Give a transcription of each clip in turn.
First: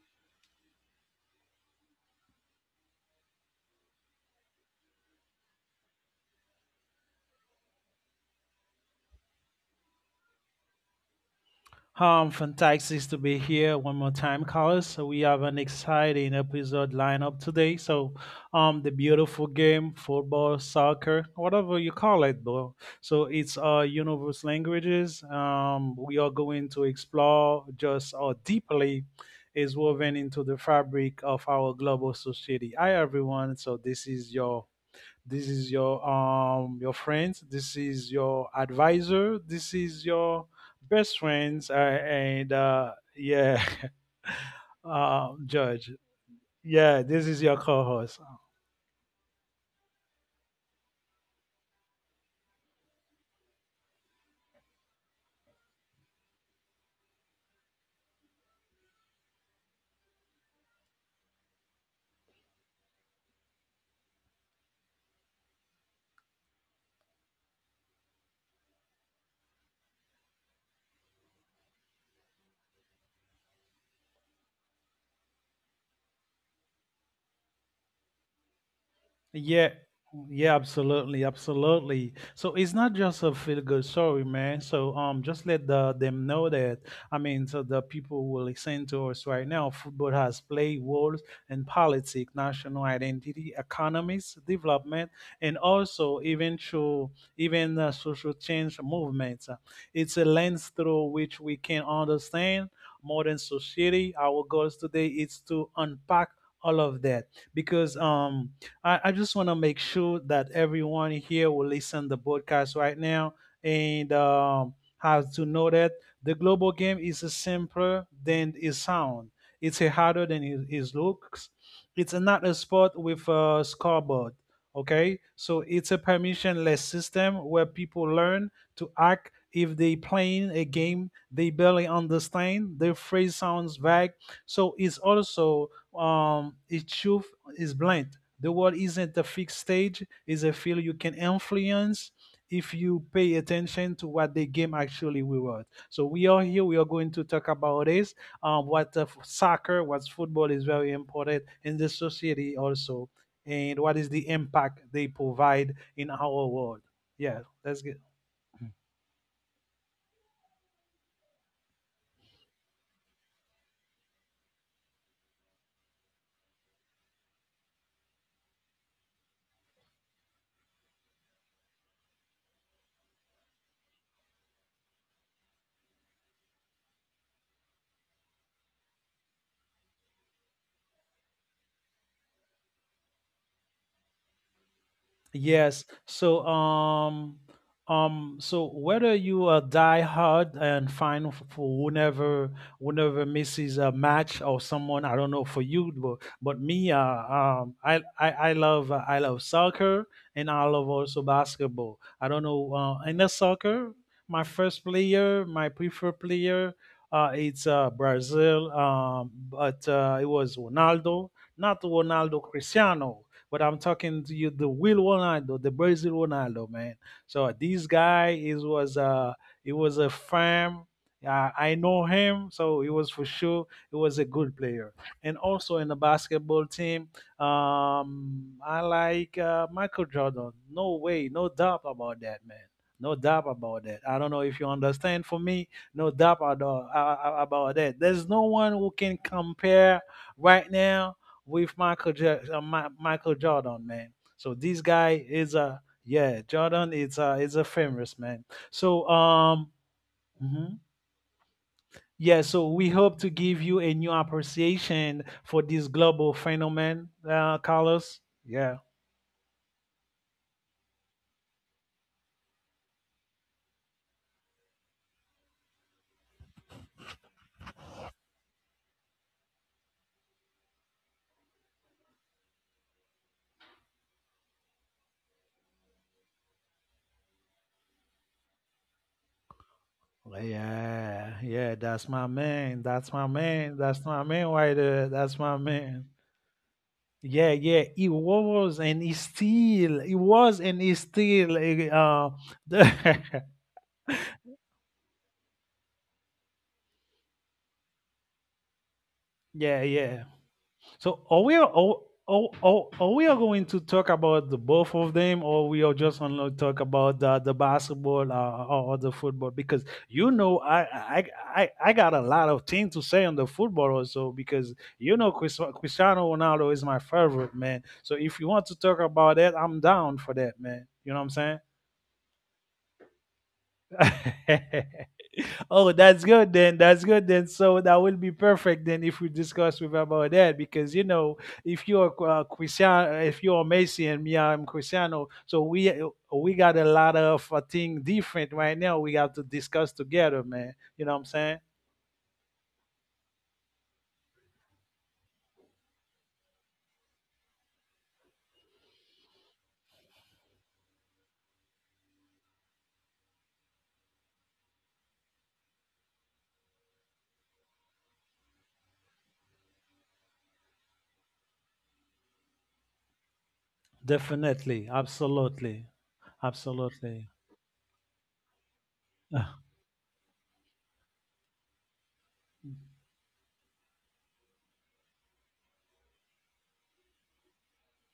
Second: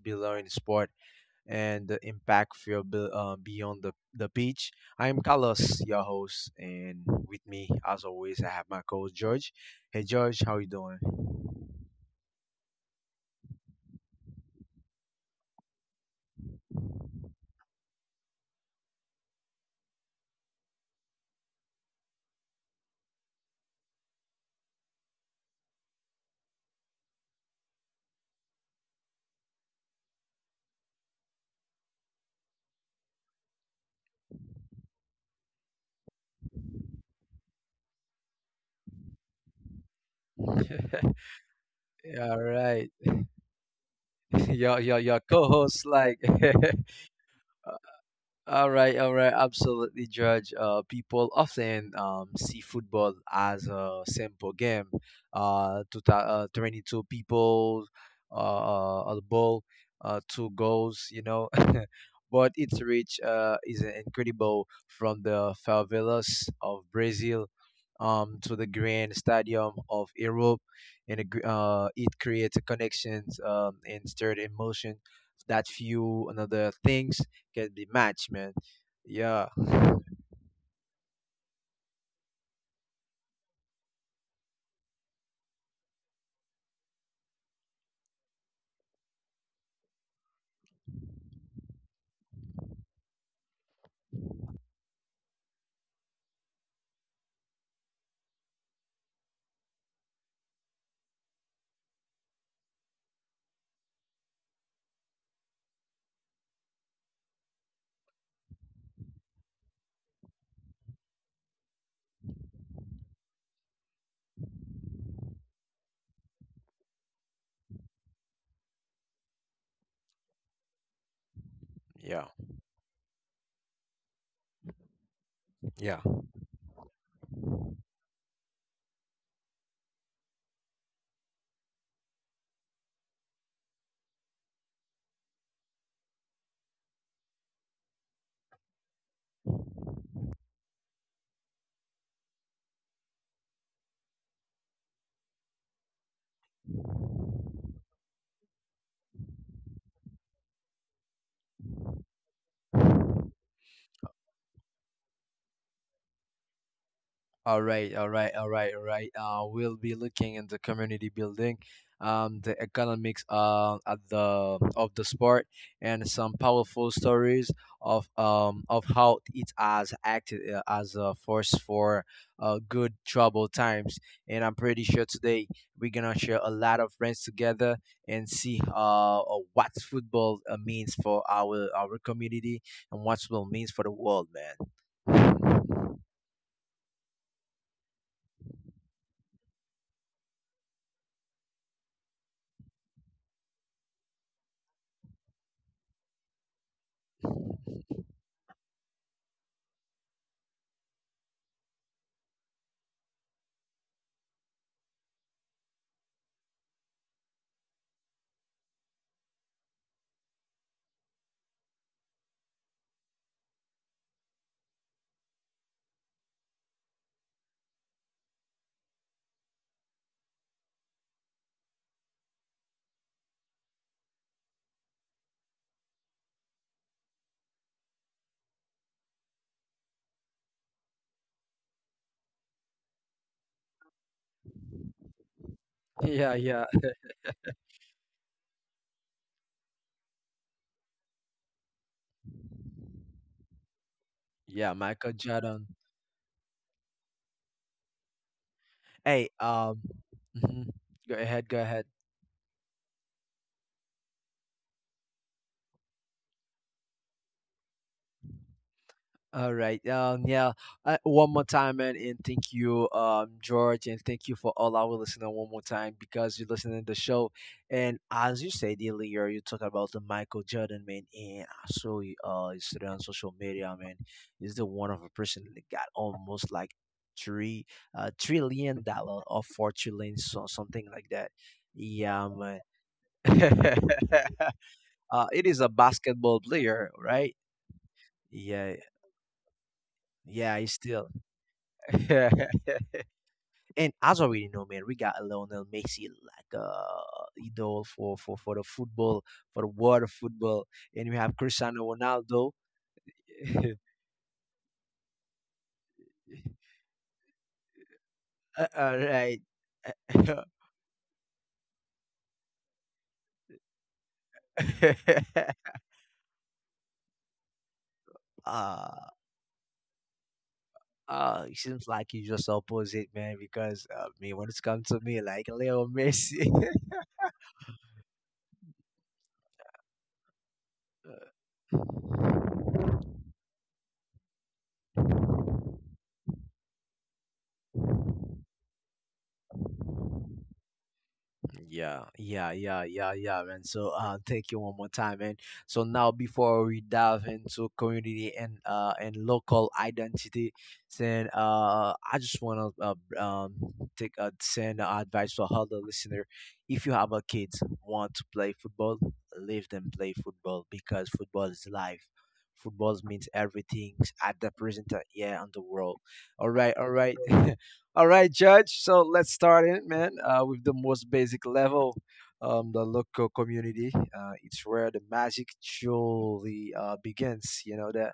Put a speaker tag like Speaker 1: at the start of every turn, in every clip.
Speaker 1: be learned sport and the impact for beyond the pitch. I'm Carlos, your host, and with me, as always, I have my co-host George. Hey, George, how you doing?
Speaker 2: Fantastic to be here one more time, Carlos. So we have an exciting episode lineup today. So, the beautiful game, football, soccer, whatever you call it, bro. So it's universe languages. We are going to explore just how deeply is woven into the fabric of our global society. Hi, everyone. So this is your this is your your friends, this is your advisor, this is your best friends,
Speaker 1: All
Speaker 2: and
Speaker 1: right.
Speaker 2: yeah.
Speaker 1: your your your co-host,
Speaker 2: Judge,
Speaker 1: like.
Speaker 2: yeah, this is your co-host.
Speaker 1: All right, absolutely, Judge. People often see football as a simple game. 22 people, a ball, two goals, you know. But its reach is incredible, from the favelas of Brazil to the grand stadium of Europe. And it creates connections and stirred emotion that few another things can be matched, man. Yeah.
Speaker 2: Yeah, yeah, absolutely, absolutely. So it's not just a feel good story, man. So just let them know that. I mean, so the people who listen to us right now, football has played roles in politics, national identity, economics, development, and also even through even social change movements. It's a lens through which we can understand modern society. Our goals today is to unpack all of that because I just want to make sure that everyone here will listen the podcast right now and have to know that the global game is simpler than it sound. It's a harder than it looks. It's
Speaker 1: Yeah,
Speaker 2: not a sport with a scoreboard. Okay, so it's a
Speaker 1: yeah.
Speaker 2: permissionless system where people learn to act if they playing a game they barely understand. The phrase sounds vague, so it's also its truth is blunt. The world isn't a fixed stage, it's a field you can influence if you pay attention to what the game actually rewards. So we are here, we are going to talk about this, what soccer, what football is very important in the society also, and what is the impact they provide in our world. Yeah,
Speaker 1: All
Speaker 2: let's
Speaker 1: right,
Speaker 2: get.
Speaker 1: all right, all right, all right. We'll be looking in the community building, the economics at the of the sport, and some powerful stories of how it has acted as a force for good trouble times. And I'm pretty sure today we're gonna share a lot of friends together and see what football means for our community, and what football means for the world, man.
Speaker 2: Yes. So so whether you are die hard and fine for whenever whenever misses a match or someone. I don't know for you, but me, I I love soccer and I love also basketball. I don't know, in the soccer my first player my preferred player, it's Brazil, but it was Ronaldo, not Ronaldo Cristiano, but I'm talking to you, the Will Ronaldo, the Brazil Ronaldo, man. So this guy is was it was a fan. I know him, so it was for sure it was a good player. And also in the basketball team, I like, Michael Jordan. No way, no doubt about that, man. No doubt about that. I don't know if you understand. For me, no
Speaker 1: Yeah,
Speaker 2: doubt
Speaker 1: yeah.
Speaker 2: about that. There's no one who can compare right now with Michael Jordan, man. So
Speaker 1: Yeah,
Speaker 2: this
Speaker 1: Michael
Speaker 2: guy is
Speaker 1: Jordan.
Speaker 2: a yeah, Jordan is a famous man. So
Speaker 1: Hey,
Speaker 2: um.
Speaker 1: mhm.
Speaker 2: Mhm.
Speaker 1: Go ahead, go ahead.
Speaker 2: Yeah, so we hope to give you a new appreciation for this global phenomenon, Carlos. Yeah.
Speaker 1: All right. Yeah. One more time, man, and thank you, George, and thank you for all our listener. One more time, because you're listening to the show. And as you said earlier, you talk about the Michael Jordan, man, and I saw you, you said on social media, man, he's the one of a person that got almost like three, trillion dollars or four trillion, so
Speaker 2: Well,
Speaker 1: something like that.
Speaker 2: yeah, yeah, that's
Speaker 1: Yeah,
Speaker 2: my
Speaker 1: man.
Speaker 2: man. That's my man. That's my man right there. That's
Speaker 1: It is
Speaker 2: my
Speaker 1: a
Speaker 2: man.
Speaker 1: basketball player, right?
Speaker 2: Yeah, yeah, he
Speaker 1: Yeah,
Speaker 2: was and he still, he
Speaker 1: yeah,
Speaker 2: was
Speaker 1: he's
Speaker 2: and he
Speaker 1: still.
Speaker 2: still, eh,
Speaker 1: And
Speaker 2: the-
Speaker 1: as already know, man, we got Lionel Messi like idol for for the football, for the
Speaker 2: yeah,
Speaker 1: world of
Speaker 2: yeah.
Speaker 1: football, and we
Speaker 2: So
Speaker 1: have
Speaker 2: are we are
Speaker 1: Cristiano
Speaker 2: are,
Speaker 1: Ronaldo.
Speaker 2: are, are we are going to talk about the both of them, or we are just gonna talk about the basketball, or
Speaker 1: All
Speaker 2: the
Speaker 1: right.
Speaker 2: football? Because you know, I got a lot of things to say on the football also. Because you know, Cristiano Ronaldo is my favorite man. So if you want to talk
Speaker 1: uh,
Speaker 2: about that, I'm down for that, man. You know what
Speaker 1: it
Speaker 2: I'm
Speaker 1: seems like you just opposite, man, because me, when
Speaker 2: saying?
Speaker 1: it's come to me, like Leo
Speaker 2: Oh, that's
Speaker 1: Messi.
Speaker 2: good then. That's good then. So that will be perfect then if we discuss with about that because you know
Speaker 1: Uh,
Speaker 2: if you're Cristiano, if you're Messi and me, I'm Cristiano. So we got a lot of thing different right now. We have to discuss together, man. You know what I'm saying?
Speaker 1: yeah, yeah, yeah, yeah, yeah, man. So, thank you one more time, man. So now, before we dive into community and local identity, then I just wanna take send advice for all the listener. If you have a kids want to play football, leave them play football, because football is life. Football means everything at the
Speaker 2: Definitely,
Speaker 1: present, yeah, on the
Speaker 2: absolutely,
Speaker 1: world. All right, all right.
Speaker 2: absolutely.
Speaker 1: All right, Judge. So let's start it, man, with the most basic level. The local community. It's where the magic truly begins. You know, the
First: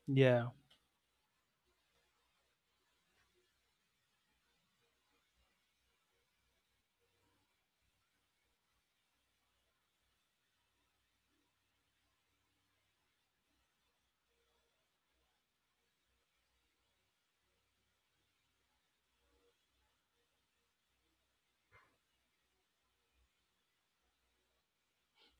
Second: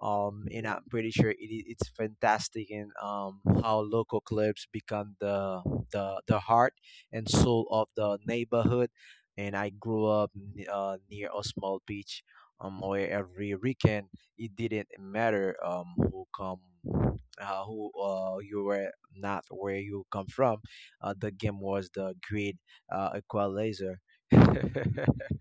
Speaker 2: Yeah.
Speaker 1: and I'm pretty sure it's fantastic in how local clubs become the heart and soul of the neighborhood. And I grew up near a small beach, where every weekend it didn't matter who come. Who you were, not where you come from. The game was the great equalizer.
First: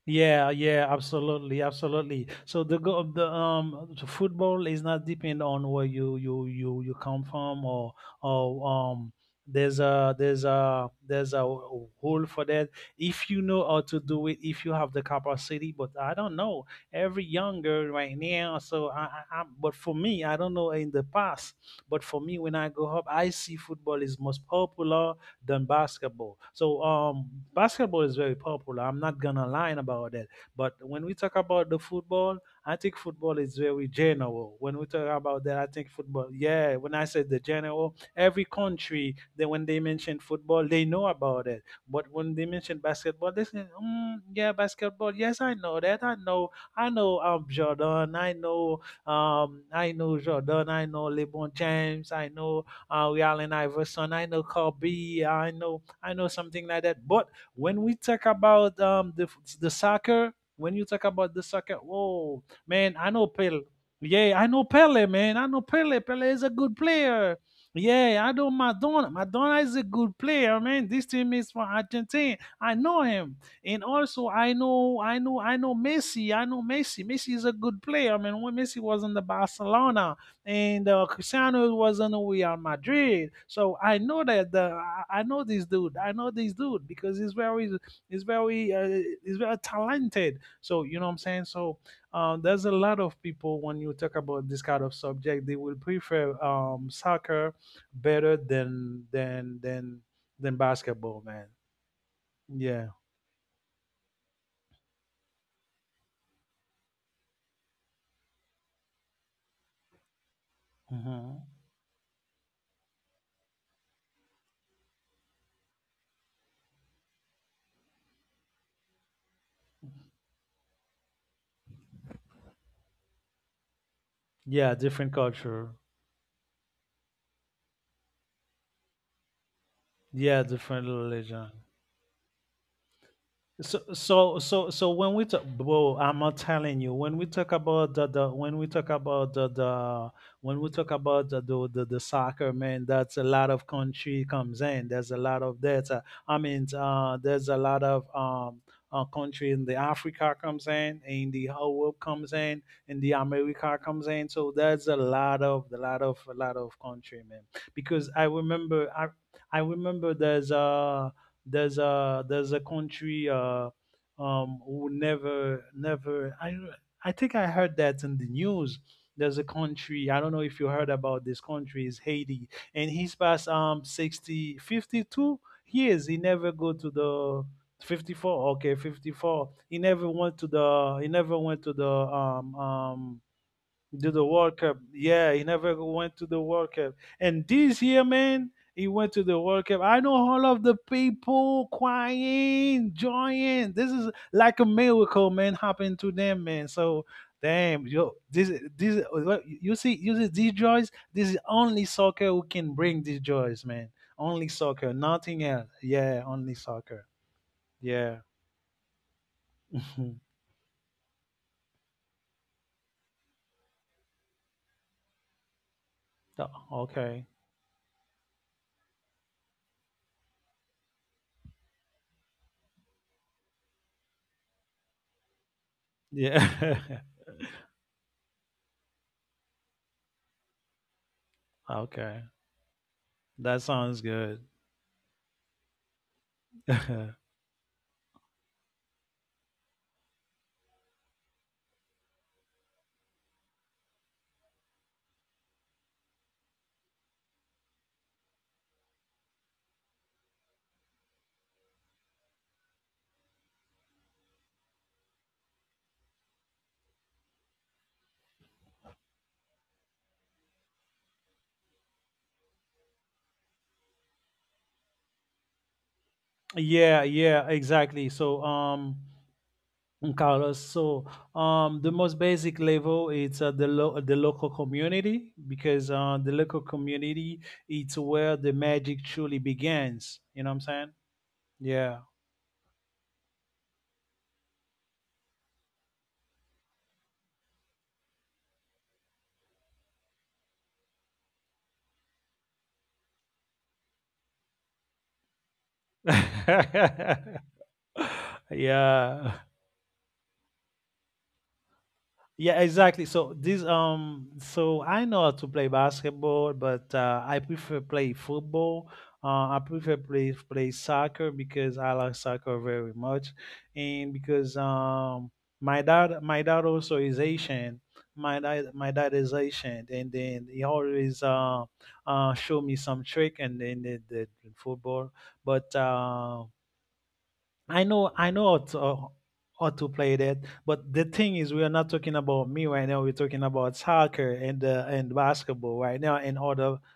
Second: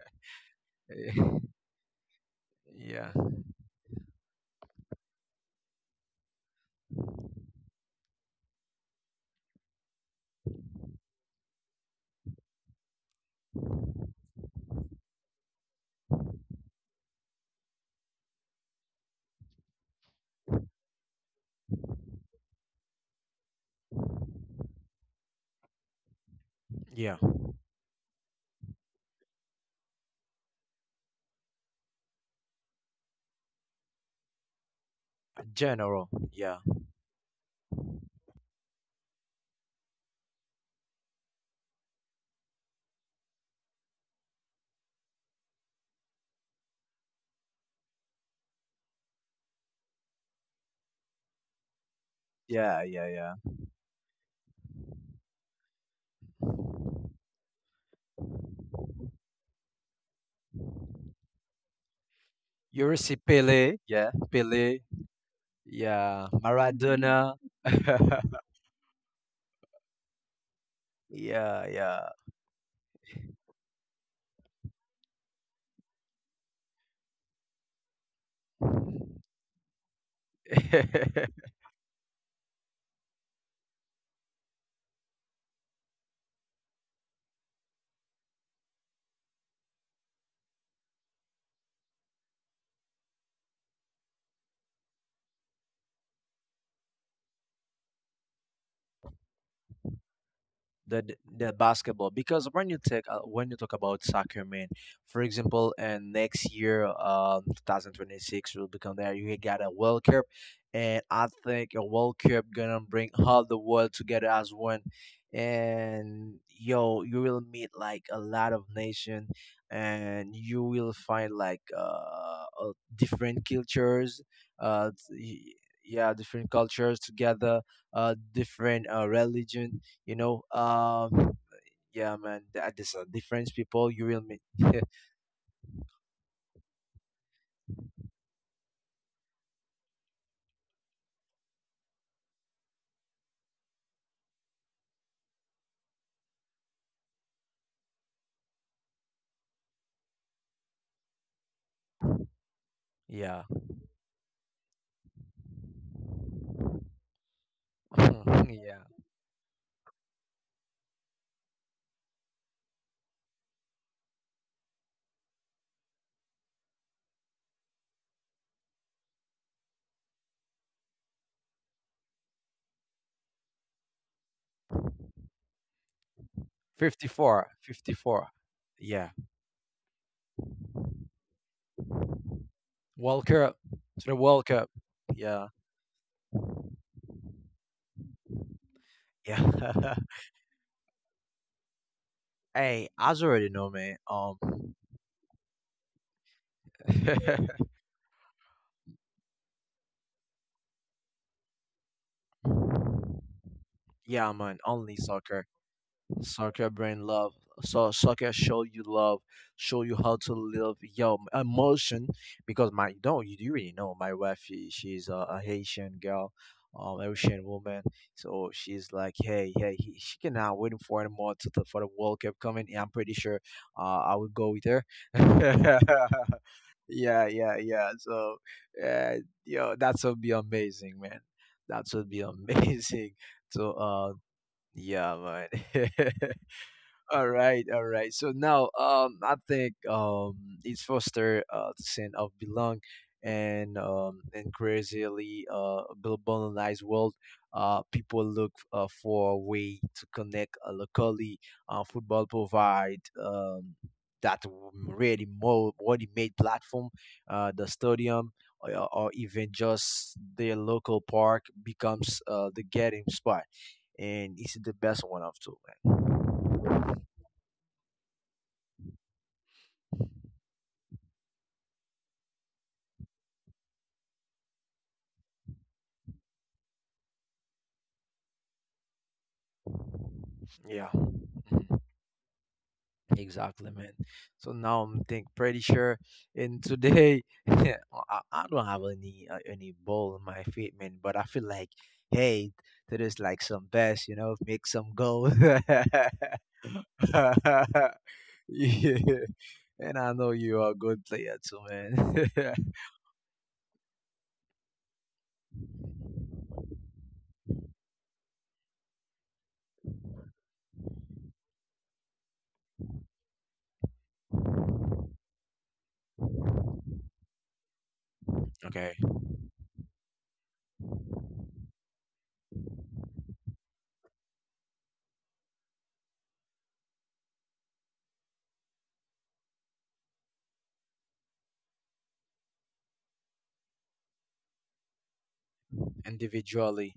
Speaker 2: Yeah, yeah, absolutely, absolutely. So the go
Speaker 1: Yeah,
Speaker 2: the football is not depend on where you come from, or or um there's a hole for that if you know how to do it, if you have the capacity. But I don't know every younger right now, so I but for me, I don't know in the past, but for me when I grow up, I see football is most popular than basketball. So
Speaker 1: yeah.
Speaker 2: basketball is very popular. I'm not gonna lie about that. But when we talk about the football, I think football is very general. When we talk about that, I think
Speaker 1: General,
Speaker 2: football.
Speaker 1: Yeah,
Speaker 2: Yeah, when I said the general, every country, they, when they mention football, they know about it. But when they mention basketball, they say, mm, "Yeah, basketball. Yes, I know that. I know. I know Jordan. I know Jordan. I know LeBron James. I know
Speaker 1: yeah,
Speaker 2: with
Speaker 1: yeah,
Speaker 2: Allen Iverson. I know Kobe. I know something
Speaker 1: yeah.
Speaker 2: like that. But when we talk about the soccer, when you talk about the soccer, whoa,
Speaker 1: You
Speaker 2: man,
Speaker 1: will
Speaker 2: I
Speaker 1: see
Speaker 2: know Pele. Yeah, I know
Speaker 1: Pele,
Speaker 2: Pele, man. I know Pele. Pele
Speaker 1: yeah,
Speaker 2: is a good
Speaker 1: Maradona.
Speaker 2: player. Yeah, I know Madonna. Madonna is a good player, man. This team is from
Speaker 1: Yeah,
Speaker 2: Argentina. I know him, and also I know Messi. I know Messi. Messi is a good player, man. When
Speaker 1: yeah.
Speaker 2: Messi was in the Barcelona, and Cristiano was on Real Madrid. So I know that the I know this dude. I know this dude because he's very he's very talented. So you know what I'm saying. So there's a lot of people when you talk about this kind of subject, they will prefer soccer better than than
Speaker 1: the
Speaker 2: basketball, man.
Speaker 1: the basketball, because when you
Speaker 2: Yeah.
Speaker 1: take when you talk about soccer, man, for example, and next year, um, 2026 will become, there you got a world cup, and I
Speaker 2: Hmm.
Speaker 1: think a world cup gonna bring all the world together as one, and yo, you will meet like a lot of nation, and you will find like different cultures,
Speaker 2: Yeah,
Speaker 1: uh
Speaker 2: different
Speaker 1: y-
Speaker 2: culture.
Speaker 1: yeah, different cultures together, uh, different religion, you
Speaker 2: Yeah,
Speaker 1: know,
Speaker 2: different
Speaker 1: um,
Speaker 2: religion.
Speaker 1: yeah, man, that is a difference
Speaker 2: So
Speaker 1: people you will meet.
Speaker 2: when we talk, bro, I'm not telling you. When we talk about the when we talk about the when we talk about the soccer, man, that's a lot of country comes in. There's a lot of that. I mean, there's a lot of country in the Africa comes in the Europe comes in the
Speaker 1: Yeah.
Speaker 2: America comes in. So there's a lot of country, man. Because I
Speaker 1: Yeah.
Speaker 2: remember I I remember there's a there's a country, who never. I think I heard that in the news. There's a country, I don't know if you heard about this country, is Haiti, and he's past 60 52 years. He never go to
Speaker 1: Fifty
Speaker 2: the
Speaker 1: four, 54,
Speaker 2: 54. Okay,
Speaker 1: yeah.
Speaker 2: 54, he never went to the
Speaker 1: World cup. To
Speaker 2: do
Speaker 1: the
Speaker 2: the
Speaker 1: world
Speaker 2: World
Speaker 1: cup.
Speaker 2: Cup. Yeah, he
Speaker 1: Yeah,
Speaker 2: never went to the World Cup. And this year, man, he went to the
Speaker 1: yeah.
Speaker 2: World Cup. I know all of the people
Speaker 1: Hey,
Speaker 2: crying,
Speaker 1: as you already know,
Speaker 2: joying. This
Speaker 1: man.
Speaker 2: is
Speaker 1: Um.
Speaker 2: like a miracle, man, happened to them, man. So damn, yo, this you see these joys. This is only soccer who can bring these joys, man.
Speaker 1: Yeah,
Speaker 2: Only
Speaker 1: man,
Speaker 2: soccer,
Speaker 1: only
Speaker 2: nothing
Speaker 1: soccer.
Speaker 2: else. Yeah, only
Speaker 1: Soccer
Speaker 2: soccer.
Speaker 1: brain love. So
Speaker 2: Yeah.
Speaker 1: soccer show you love, show you how to live your emotion. Because my no, you do really know my wife. She's a Haitian girl,
Speaker 2: okay.
Speaker 1: Haitian woman. So she's like, hey, hey, he, she cannot waiting for anymore to the, for the World Cup coming. And I'm pretty sure, I would go with her.
Speaker 2: Yeah.
Speaker 1: Yeah, yeah, yeah. So, uh, yo, that would be amazing, man. That would be
Speaker 2: okay.
Speaker 1: amazing.
Speaker 2: That
Speaker 1: So,
Speaker 2: sounds good.
Speaker 1: yeah, man. All right, all right. So now, I think it's foster the sense of belong, and in crazily globalized world, people look for a way to connect locally. Football provide that really more ready made platform, the stadium. Or even just their local park becomes the gathering spot, and it's the best one of two,
Speaker 2: Yeah,
Speaker 1: man.
Speaker 2: yeah, exactly. So, Carlos, so the most basic level, it's the local community, because the local community, it's where the magic truly begins. You know what I'm saying?
Speaker 1: Yeah. Mhm.
Speaker 2: Yeah.
Speaker 1: Exactly, man. So now I'm think pretty sure. And today, I, I don't have any ball in my feet, man. But I feel like, hey, today's like some best, you know, make some goals. Yeah.
Speaker 2: yeah.
Speaker 1: And I know you are a good player too, man.
Speaker 2: Yeah, exactly. So this I know how to play basketball, but I prefer play football. I prefer play soccer because I like soccer very much, and because my dad also is Asian. My
Speaker 1: Okay.
Speaker 2: dad is Asian, and then he always show me some trick and then the football. But I know how to play that, but the thing is, we are not talking about me right now. We're talking about soccer and basketball right now. And other,
Speaker 1: Individually.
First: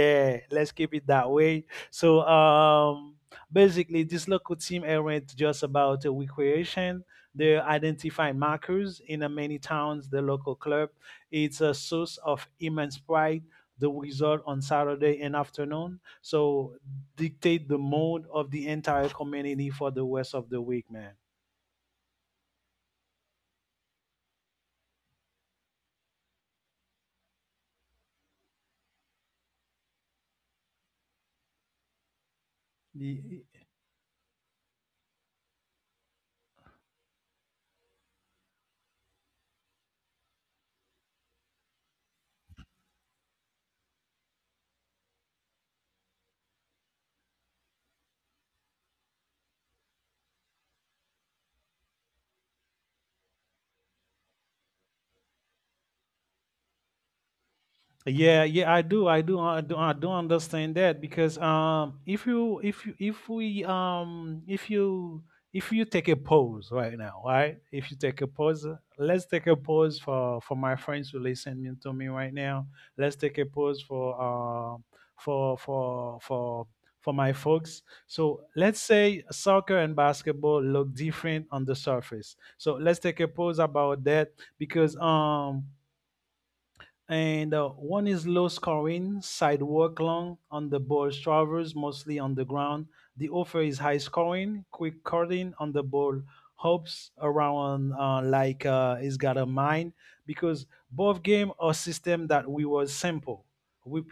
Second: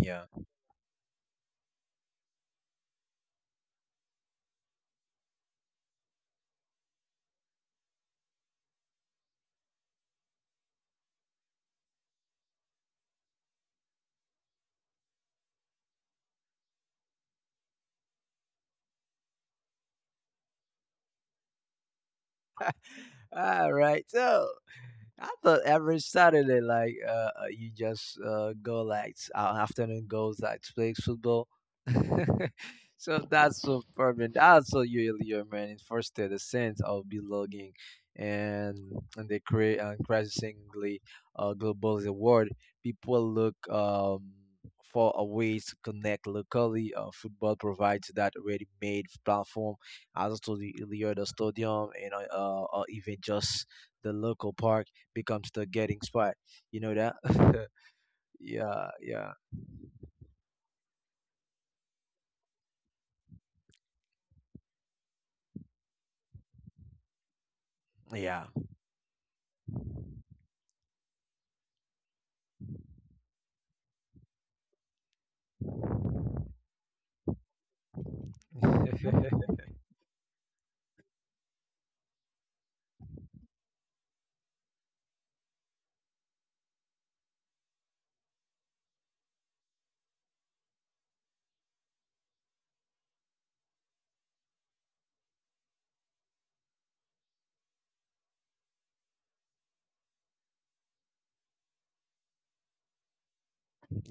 Speaker 1: Yeah.
Speaker 2: let's keep it that way. So, basically, this local team aren't just about a recreation. They identify markers in many towns. The local club, it's a source of immense pride. The result on Saturday and afternoon. So dictate the mode of the entire community for the rest of the week, man.
Speaker 1: All right. So I thought every Saturday, like you just go like afternoon goes like play football. So
Speaker 2: Y-
Speaker 1: that's so perfect. Also, you, your man first the sense of belonging, and and they create an increasingly global the world. People look for a ways to connect locally. Football provides that ready-made platform as to the Iliada Stadium and or even just the local park becomes the getting spot. You know that?
Speaker 2: Yeah, yeah,
Speaker 1: Yeah, yeah,
Speaker 2: I do understand that, because if you, if you, if we, if you take a pause right now, right? If you take a
Speaker 1: yeah,
Speaker 2: pause, let's take a pause for my friends who listen to me right now. Let's take a pause for for for for for my folks. So let's say soccer and basketball look different on the surface. So let's take a pause about that because and one is low scoring, sidewalk long on the ball travels mostly on the ground. The offer is high scoring, quick cutting on the ball, hops around like it's got a mind because both game or system that we was simple,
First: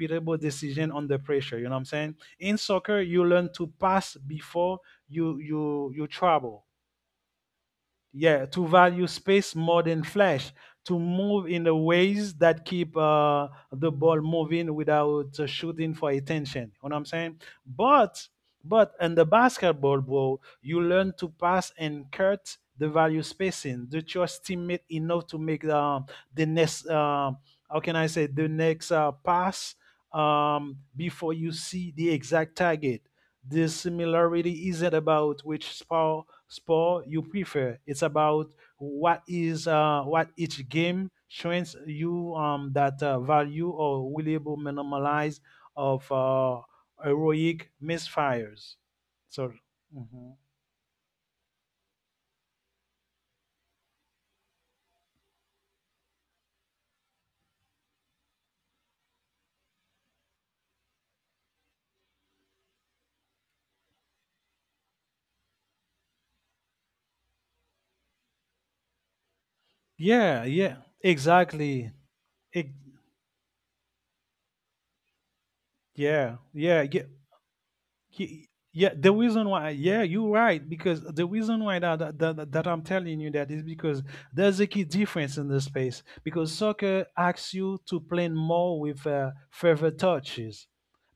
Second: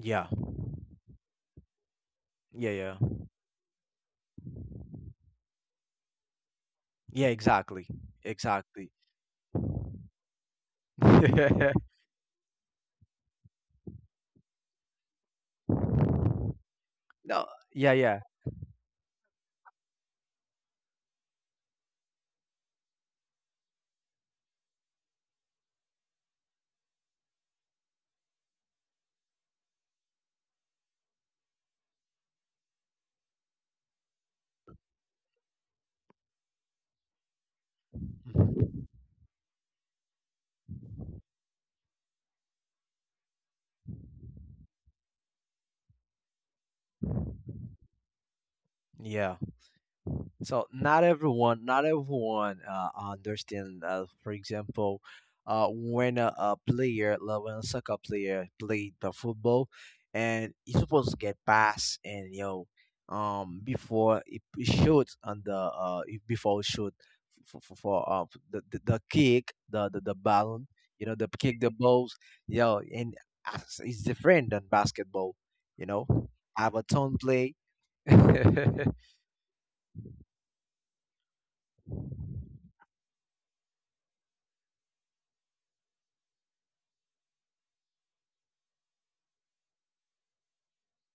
Speaker 1: yeah, yeah,
Speaker 2: decision under pressure. You know what I'm saying? In
Speaker 1: yeah,
Speaker 2: soccer, you learn to pass before you travel,
Speaker 1: yeah. Exactly,
Speaker 2: yeah, to
Speaker 1: exactly.
Speaker 2: value space more than flash to move in
Speaker 1: No,
Speaker 2: the ways that keep the ball moving without shooting for attention, you know what I'm saying?
Speaker 1: yeah, yeah,
Speaker 2: But in the basketball, bro, you learn to pass and cut the value spacing to trust teammate enough to make the next how can I say the next pass before you see the exact target. The similarity isn't about which sport you prefer. It's about what is what each game shows you that value or willable minimize of heroic misfires.
Speaker 1: yeah.
Speaker 2: So, mhm.
Speaker 1: So not everyone, not everyone understand. For example, when a player, like when a soccer player played the football, and he's supposed to get pass, and you know, before he shoot on the before he shoot for for the kick, the
Speaker 2: Yeah,
Speaker 1: ballon,
Speaker 2: yeah,
Speaker 1: you know, the kick the
Speaker 2: exactly.
Speaker 1: balls, you
Speaker 2: Ex-
Speaker 1: know, and it's different than basketball, you know.
Speaker 2: yeah,
Speaker 1: I have
Speaker 2: yeah,
Speaker 1: a
Speaker 2: yeah.
Speaker 1: tone play.
Speaker 2: Y- yeah, the reason why, yeah, you're right, because the reason why that I'm telling you that is because there's a key difference in the space because soccer asks you to play more with further touches.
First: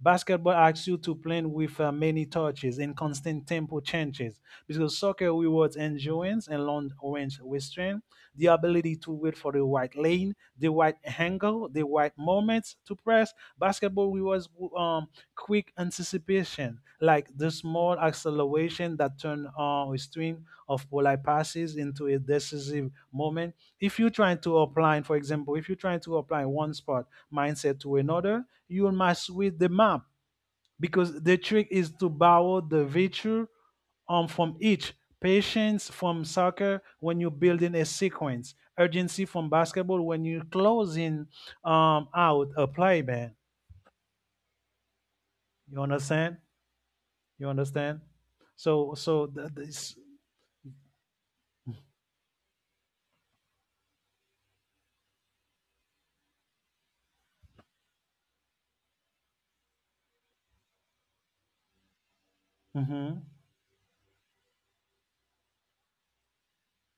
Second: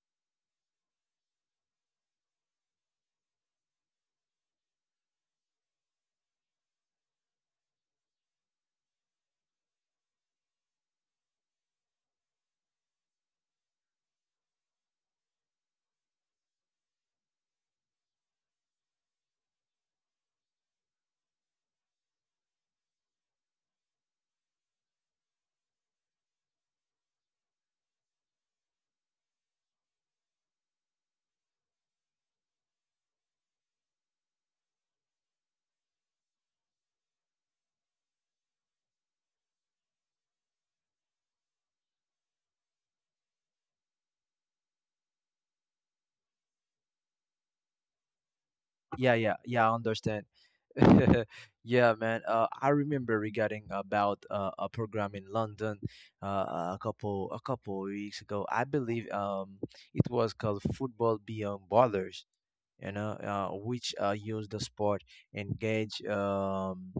Speaker 2: Basketball asks you to play with many touches and constant tempo changes because soccer rewards endurance and long range restraint, the ability to wait for the right lane, the right angle, the right moments to press. Basketball rewards um quick anticipation, like the small acceleration that turned a string of polite passes into a decisive moment. If you're trying to apply, for example, if you're trying to apply one sport mindset to another, you'll mess with the map because the trick is to borrow the virtue from each. Patience from soccer when you're building a sequence. Urgency from basketball when you're closing out a play, man. You understand? You understand? So
Speaker 1: Yeah,
Speaker 2: so
Speaker 1: yeah, yeah, I
Speaker 2: this.
Speaker 1: understand. Yeah, man, I remember regarding about a program in London a couple weeks ago, I believe. Um, it was called Football Beyond Borders, you know,
Speaker 2: Mm-hmm,
Speaker 1: which use the sport engage um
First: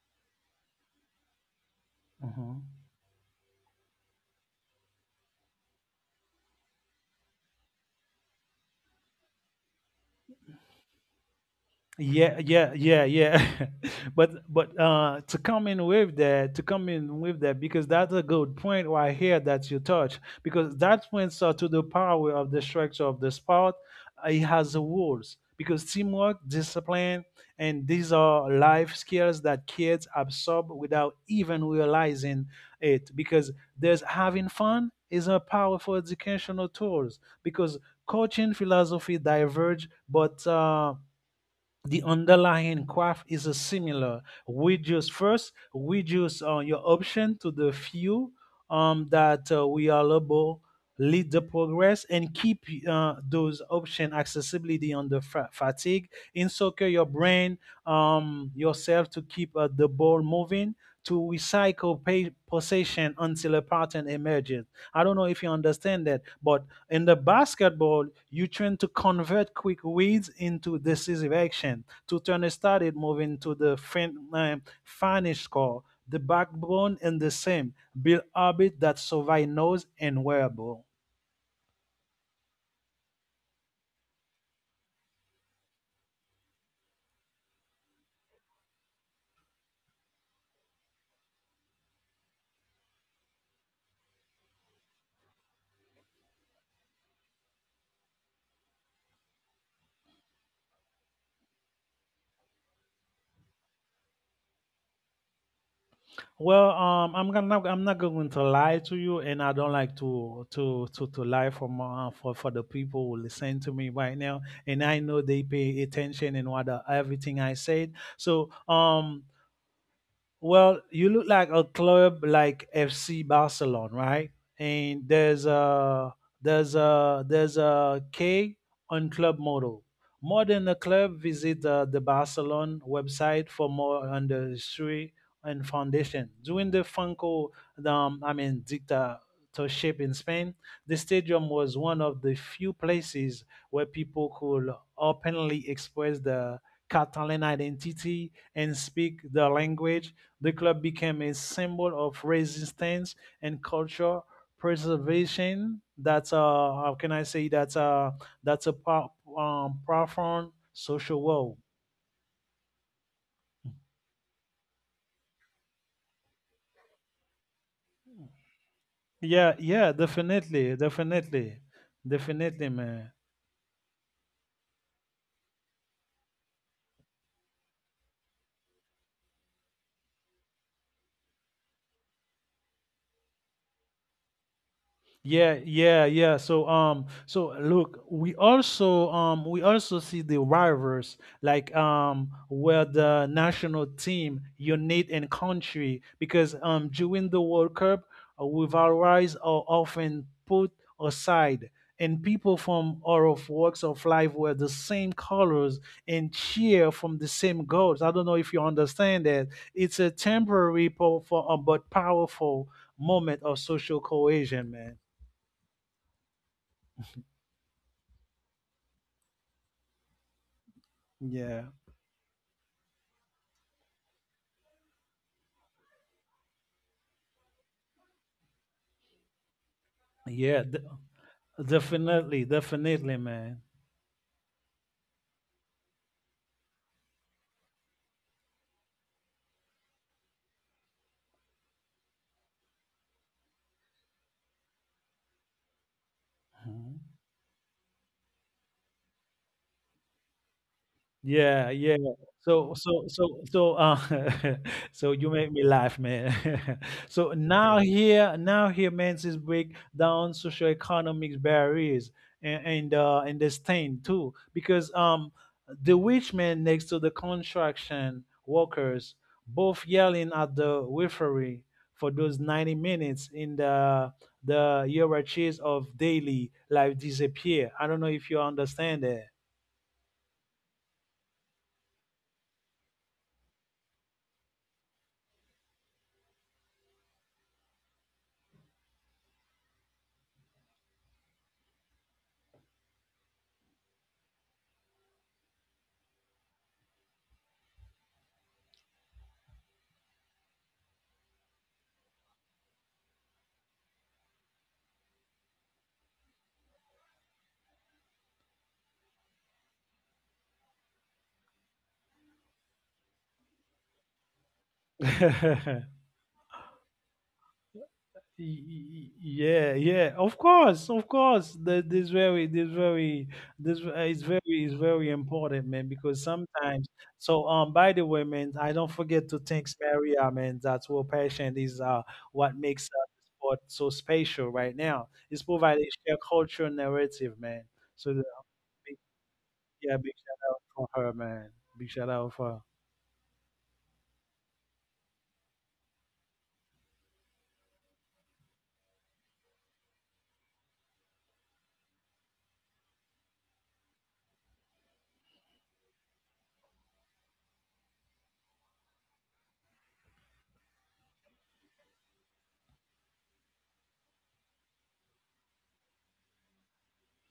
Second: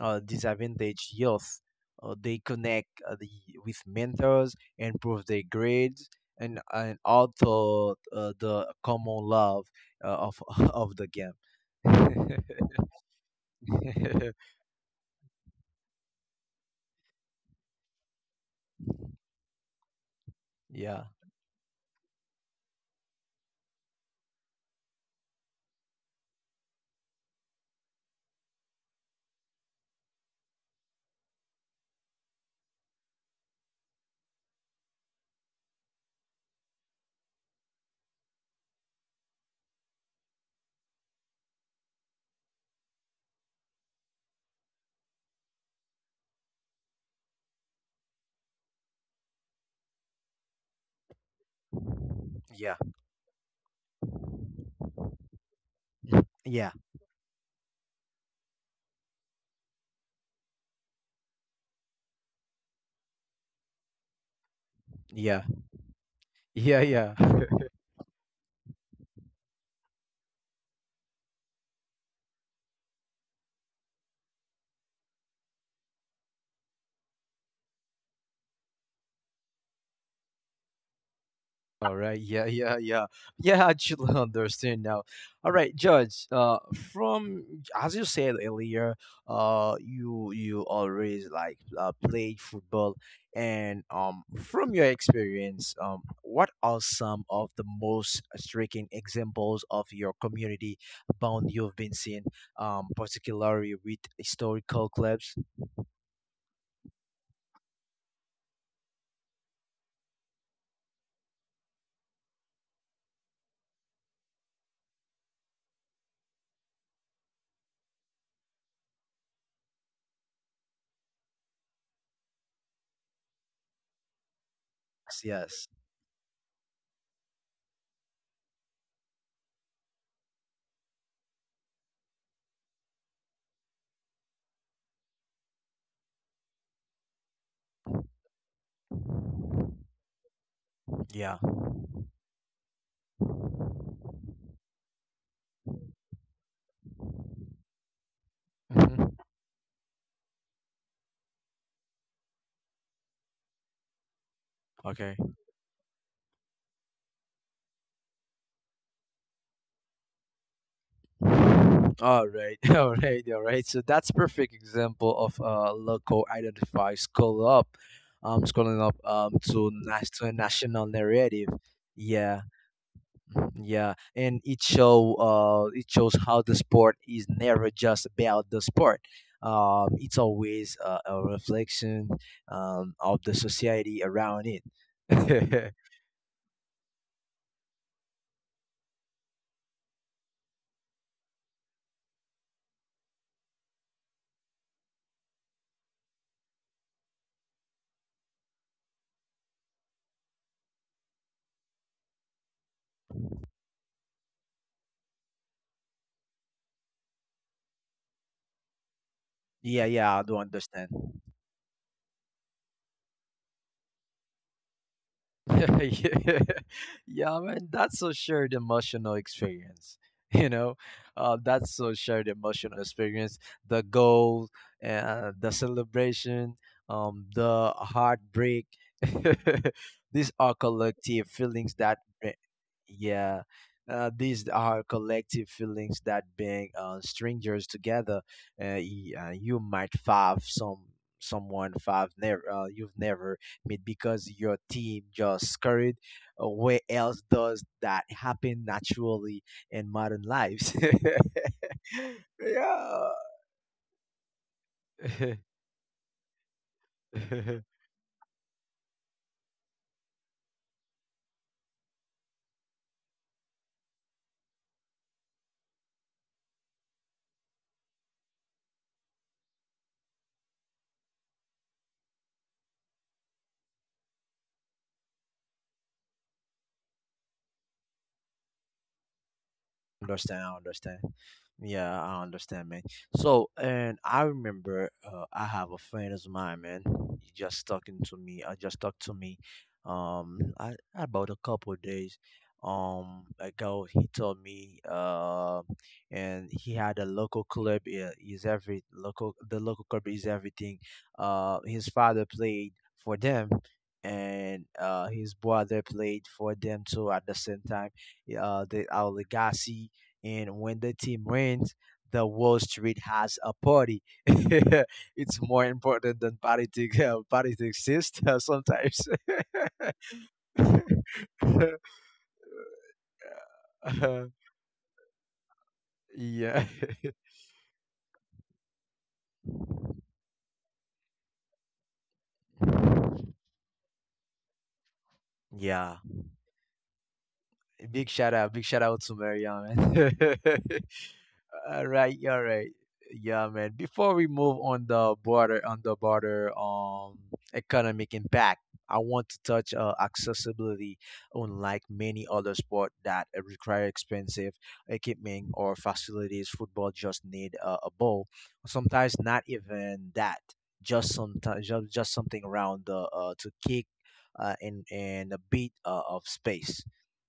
Speaker 1: uh, disadvantaged youth. They
Speaker 2: mm-hmm.
Speaker 1: connect with mentors, improve their grades, and also the common love of of the game.
Speaker 2: Yeah, yeah, yeah, yeah.
Speaker 1: Yeah.
Speaker 2: But to come in with that, to come in with that, because that's a good point right here that you touch, because
Speaker 1: Yeah.
Speaker 2: that points to the power of the structure of the sport. It has rules because teamwork, discipline, and these are life skills that kids absorb without even realizing it. Because there's having fun is a powerful educational tools because coaching philosophy diverge, but the underlying graph is a similar. We just first reduce your option to the few that we are able lead the progress and keep
Speaker 1: Yeah,
Speaker 2: those option accessibility on the fatigue encircle your brain yourself to keep the ball moving to recycle possession until a pattern emerges. I don't know if
Speaker 1: yeah,
Speaker 2: you understand that, but
Speaker 1: yeah,
Speaker 2: in
Speaker 1: yeah.
Speaker 2: the basketball, you trying to convert quick reads into decisive action to turn a started move into the finish score. The backbone and the same build orbit that survive knows and wearable.
Speaker 1: All right, yeah, yeah, yeah, yeah. I actually understand now. All right, Judge. From, as you said earlier, you always like played football, and from your experience, what are some of the most striking examples of your community bond you've been seeing, particularly with historical clubs?
Speaker 2: Well, I'm not going to lie to you, and I don't like to lie for my, for the people who listen to me right now, and I know they pay attention and what everything I said. So, well, you look like a club like FC Barcelona, right? And there's
Speaker 1: Yes.
Speaker 2: a there's a K on club model. More than a club, visit the Barcelona website for more on the history and foundation. During the Franco, I mean dictatorship in Spain, the
Speaker 1: Yeah.
Speaker 2: stadium was one of the few places where people could openly express their Catalan identity and
Speaker 1: Hmm.
Speaker 2: speak the language. The club became a symbol of resistance and culture
Speaker 1: Okay.
Speaker 2: preservation. That's how can I say that? That's a profound social role.
Speaker 1: All right. All right. All right. So that's perfect example of local identify scroll up, scrolling up
Speaker 2: Yeah,
Speaker 1: to
Speaker 2: yeah,
Speaker 1: to a
Speaker 2: definitely,
Speaker 1: national narrative.
Speaker 2: definitely,
Speaker 1: Yeah.
Speaker 2: definitely, man.
Speaker 1: Yeah, and it show it shows how the sport is never just about the sport. It's always a reflection of the society around it.
Speaker 2: Yeah, yeah, yeah. So so look, we also see the rivals like where the national team unite in country because during the World Cup, rivalries are often put aside and people from all of walks of life wear the same colors and cheer from the same goals. I don't know if you understand that.
Speaker 1: Yeah,
Speaker 2: It's a
Speaker 1: yeah, I do understand.
Speaker 2: temporary but powerful moment of social cohesion, man.
Speaker 1: Yeah, yeah, man, that's a shared emotional experience. You know,
Speaker 2: Yeah.
Speaker 1: that's a shared emotional experience. The goal, the celebration, the heartbreak. These are
Speaker 2: Yeah.
Speaker 1: collective feelings that eh,
Speaker 2: Definitely. Definitely,
Speaker 1: yeah,
Speaker 2: man.
Speaker 1: these are collective feelings that bring strangers together. You might five some someone five never you've never met because your team just scurried. Where
Speaker 2: Mhm.
Speaker 1: else does that happen naturally in modern lives?
Speaker 2: Yeah, yeah. So, so,
Speaker 1: Yeah.
Speaker 2: so, so, uh, so you make me laugh, man. So now here, man, is break down socioeconomic barriers and and the stain too, because the witch man next to the construction workers both yelling at the referee for those 90 minutes in the hierarchies of daily life disappear. I don't know if you understand
Speaker 1: Understand. I understand. Yeah, I understand, man. So, and I remember I have a friend of mine, man. He just talking to me. I just talked to me. I, about a couple of days ago, he told me. And he had a local club. Is every local The local club is everything. His father played for them. And his brother played for them too at the same time. Yeah. The our legacy, and when the team wins, the Wall Street has a party. It's more
Speaker 2: that.
Speaker 1: important than politics. Politics is sometimes.
Speaker 2: Yeah, yeah, of course, of course. That this very, this very, this
Speaker 1: Uh,
Speaker 2: is very important, man. Because
Speaker 1: yeah.
Speaker 2: sometimes, so by the way, man, I don't forget to thank Maria, man. That's what passion is. What makes the sport so special right now. It's providing
Speaker 1: Yeah.
Speaker 2: shared cultural narrative, man.
Speaker 1: Big
Speaker 2: So the,
Speaker 1: shout out. Big shout
Speaker 2: big,
Speaker 1: out to Maria,
Speaker 2: yeah, big
Speaker 1: man.
Speaker 2: shout out for her, man.
Speaker 1: All
Speaker 2: Big shout
Speaker 1: right,
Speaker 2: out
Speaker 1: all
Speaker 2: for her.
Speaker 1: right. Yeah, man. Before we move on the border, um, economic impact, I want to touch accessibility. Unlike many other sport that require expensive equipment or facilities, football just need a ball. Sometimes not even that. Just sometimes just something around the to kick and a bit of space,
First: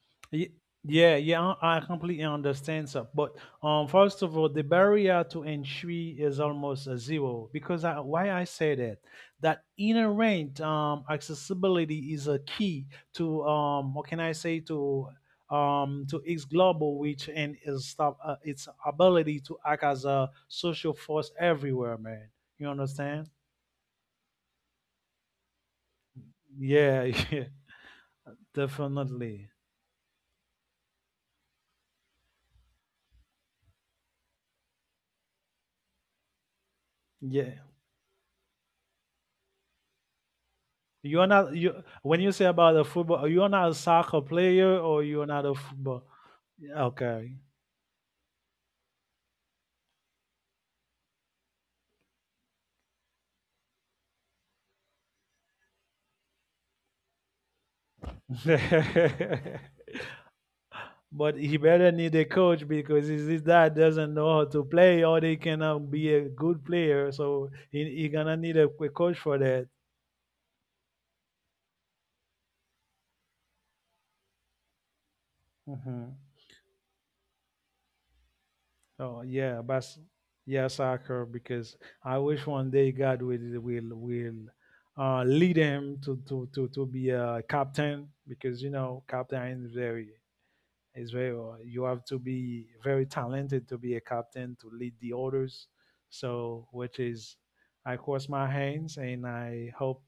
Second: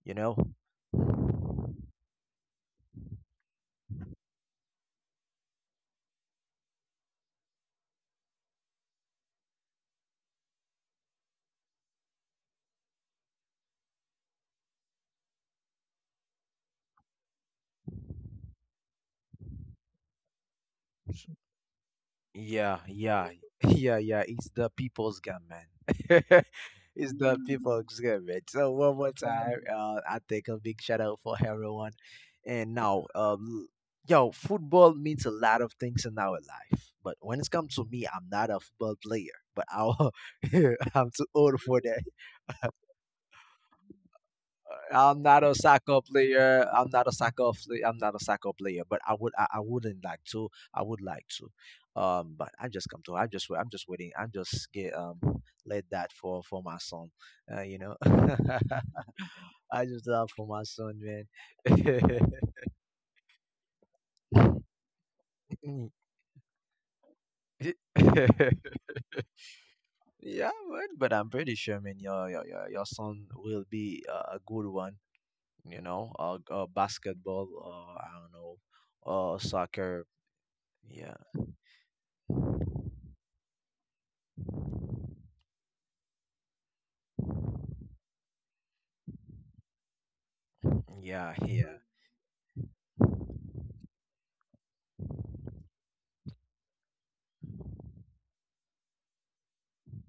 Speaker 1: you know.
Speaker 2: Ye- Yeah, yeah, I completely understand, sir. But first of all, the barrier to entry is almost a zero because I, why I say that that inherent accessibility is a key to what can I say to its global reach and its its ability to act as a social force everywhere, man. You
Speaker 1: Yeah, yeah,
Speaker 2: understand?
Speaker 1: yeah, yeah. It's the people's gun, man.
Speaker 2: Yeah,
Speaker 1: It's the
Speaker 2: yeah,
Speaker 1: people's gun, man. So one more
Speaker 2: definitely.
Speaker 1: time, I take a big shout out for everyone. And now, yo, football means a lot of things in our life. But when it
Speaker 2: Yeah,
Speaker 1: comes to me, I'm not a football player. But I'll, I'm too
Speaker 2: you're not
Speaker 1: old for
Speaker 2: you when you say about a football, you're not a soccer player or
Speaker 1: I'm
Speaker 2: you're
Speaker 1: not
Speaker 2: not
Speaker 1: a
Speaker 2: a
Speaker 1: soccer
Speaker 2: football.
Speaker 1: player.
Speaker 2: Okay.
Speaker 1: I'm not a soccer player. But I would. I wouldn't like to. I would like to. But I just come to. I'm just waiting. I'm just get let that for my son. You know. I just love for my son, man.
Speaker 2: But he better need a coach because his dad doesn't know how to play or they cannot be a good player. So he gonna need a coach for that.
Speaker 1: Yeah, man. But I'm pretty sure, man. Your son will be a good one. You know,
Speaker 2: Hmm.
Speaker 1: basketball. I don't know.
Speaker 2: Oh yeah, but
Speaker 1: Soccer.
Speaker 2: yeah,
Speaker 1: Yeah.
Speaker 2: soccer because I wish one day God will lead him to, be a captain because you know captain is very, it's very
Speaker 1: Yeah,
Speaker 2: hard.
Speaker 1: here.
Speaker 2: You have to be very talented to be a captain to lead the others. So, which is, I cross my hands and I hope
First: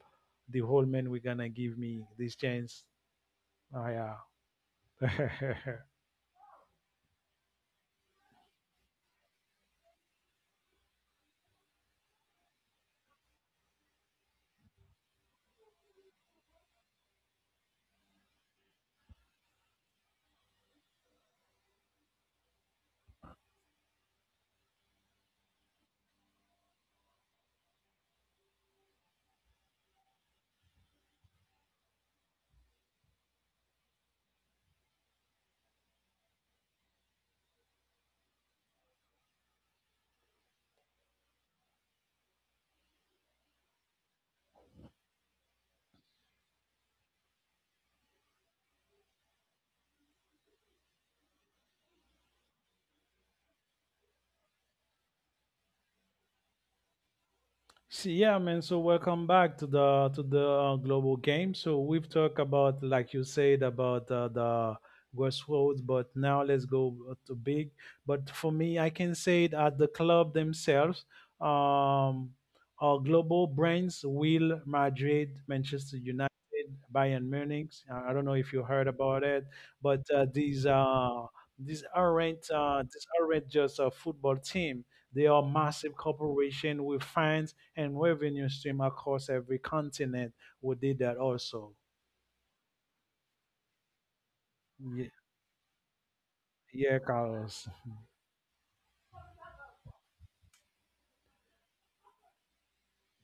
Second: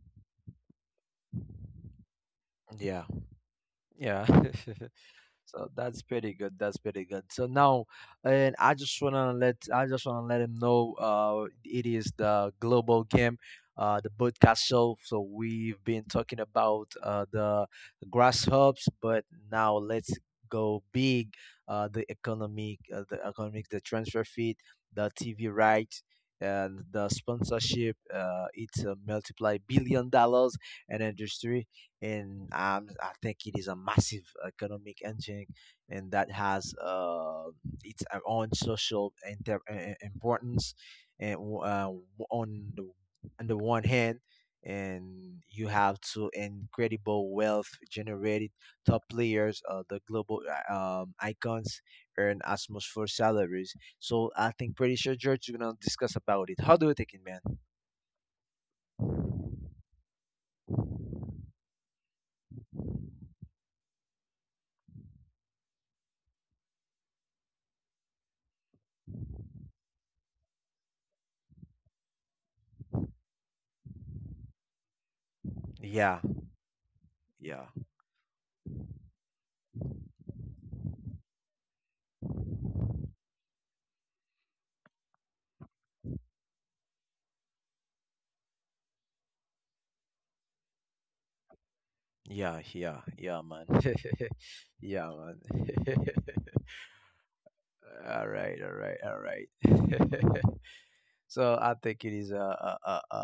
Speaker 2: the whole men we're gonna give me this chance.
Speaker 1: Yeah,
Speaker 2: Oh
Speaker 1: yeah.
Speaker 2: yeah.
Speaker 1: So that's pretty good. That's pretty good. So now, and I just wanna let him know. It is the global game, the podcast show. So we've been talking about the grasshops, but now let's go big. The economic, the transfer fee, the TV rights. And the sponsorship, it's a multiply billion dollars and industry and I think it is a massive economic engine, and that has its own social importance, and on the on the one hand, and you have two incredible wealth generated top players, the global icons earn as salaries. So I think pretty sure George is gonna discuss about it. How do you think it, man?
Speaker 2: See, yeah, man. So welcome back to the global game. So we've talked about, like you said, about the grassroots, but now let's go to big. But for me, I can say that the club themselves, um, are global brands: Will Madrid, Manchester
Speaker 1: Yeah,
Speaker 2: United, Bayern
Speaker 1: yeah.
Speaker 2: Munich. I don't know if you heard about it, but these aren't just a football team. They are massive corporation with fans and revenue stream across every continent. We did that also.
Speaker 1: Yeah, yeah, yeah, man.
Speaker 2: Ye-
Speaker 1: yeah, man.
Speaker 2: Yeah, Carlos.
Speaker 1: All right, all right, all right. So I think it is a a, a a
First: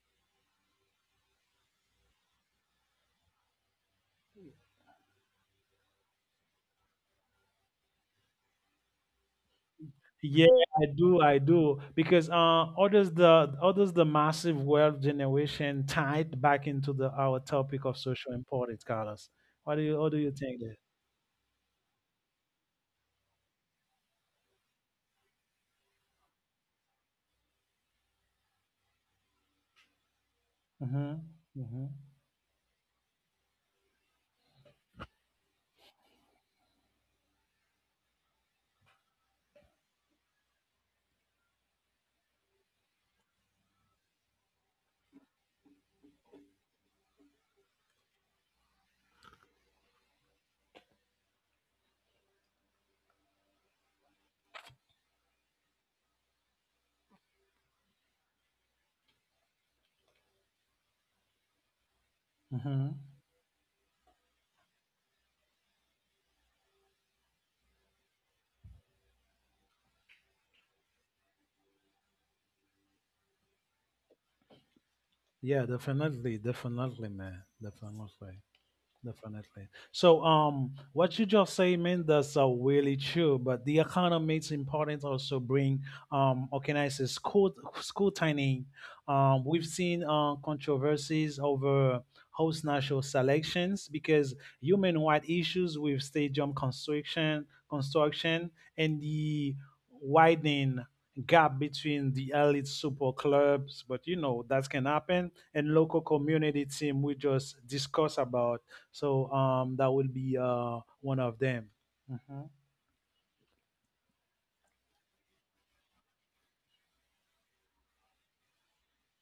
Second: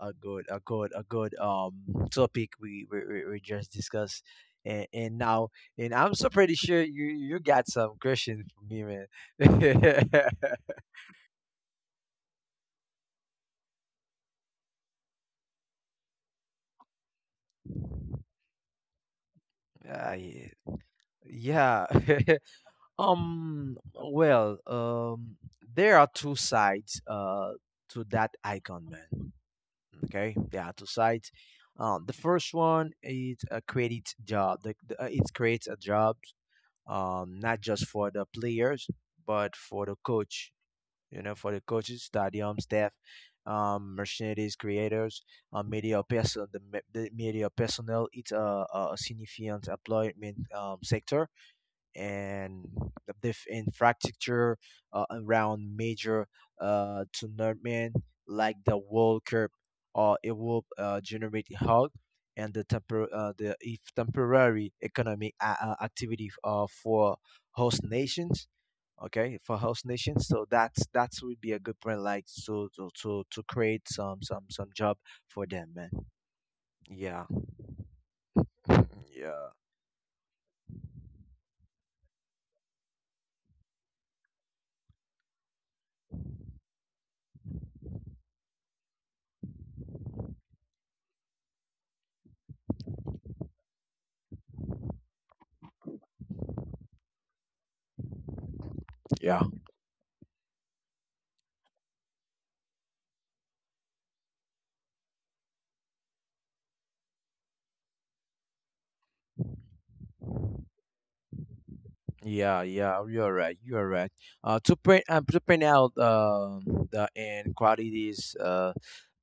Speaker 1: a a good topic we just discussed. And, now and I'm so pretty sure you got some questions for me, man.
Speaker 2: Yeah, I do. I do because others the massive wealth generation tied back into the our topic of social importance, Carlos.
Speaker 1: Ah,
Speaker 2: What do you
Speaker 1: yeah.
Speaker 2: think there?
Speaker 1: Yeah. Well, there are two sides to that icon, man. Okay, there are two
Speaker 2: Mm-hmm.
Speaker 1: sides.
Speaker 2: Mm-hmm.
Speaker 1: The first one is creates job. It creates a job, not just for the players, but for the coach. You know, for the coaches, stadium staff, mercenaries, creators, media person, the media personnel. It's a significant employment sector and the diff infrastructure around major tournament like the World Cup or it will generate help and the
Speaker 2: Mm-hmm.
Speaker 1: temper, the if temporary economic activity for host nations. Okay, for host nations. So that would be a good point, like, so to create some job for
Speaker 2: Yeah,
Speaker 1: them, man.
Speaker 2: definitely, definitely,
Speaker 1: Yeah.
Speaker 2: man, definitely.
Speaker 1: Yeah.
Speaker 2: Definitely. So, what you just say, man, that's really true. But the economics importance also bring, organized school scrutiny. We've seen controversies over host national selections because human rights issues with stadium construction, and
Speaker 1: Yeah.
Speaker 2: the widening gap between the elite super clubs. But you know that can happen, and local community team. We just discuss about, so that will be one of them. Mhm.
Speaker 1: Yeah, yeah, you're right. You're right. To print out the inequalities.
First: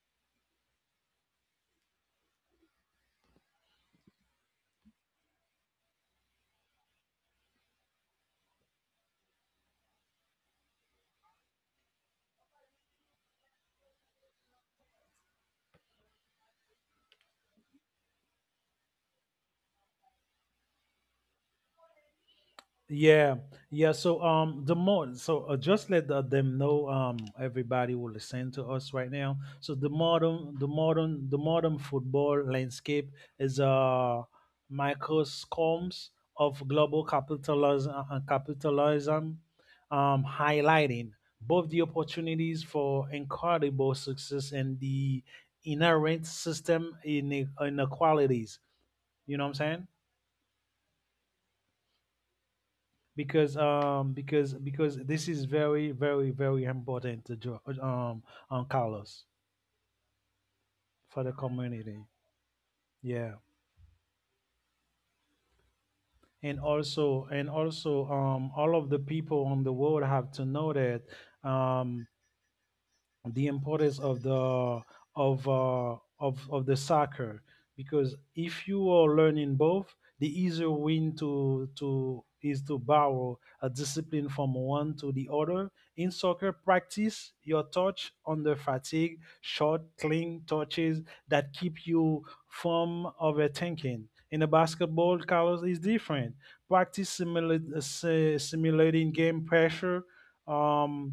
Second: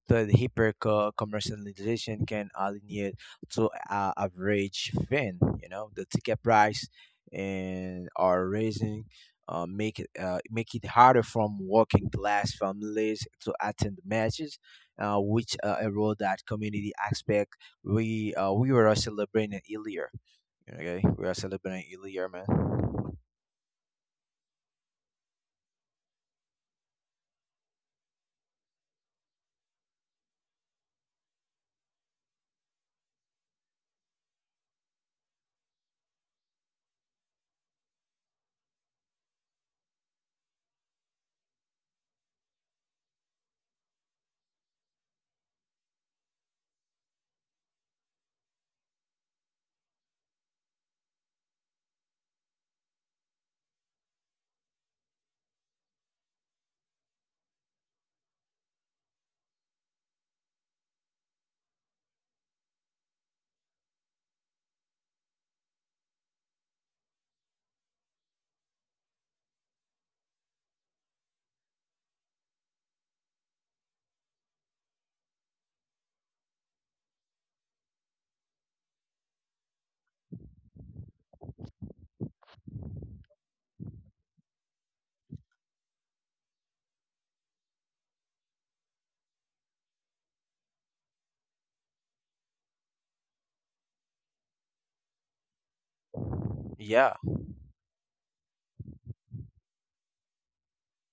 Speaker 1: The hyper commercialization can alienate to a average fan. You know, the ticket price and are raising. Make it make it harder from working class families to attend the matches, which erode that community aspect we were celebrating earlier. Okay, we are celebrating earlier, man.
Speaker 2: Yeah, yeah. So the more so just let the, them know everybody will listen to us right now. So the modern football landscape is a microscomes of global capitalism, capitalism, highlighting both the opportunities for incredible success and the inherent system inequalities. You know what I'm saying? Because this is very very very important to Carlos for the community. Yeah. And also and also all of the people on the world have to know that um the importance of the of of the soccer because if you are learning both the easier win to is to borrow a discipline from one to the other in soccer practice your touch under fatigue short clean touches that keep you from overthinking in a basketball carlos is different practice
Speaker 1: Yeah,
Speaker 2: simulating game pressure um,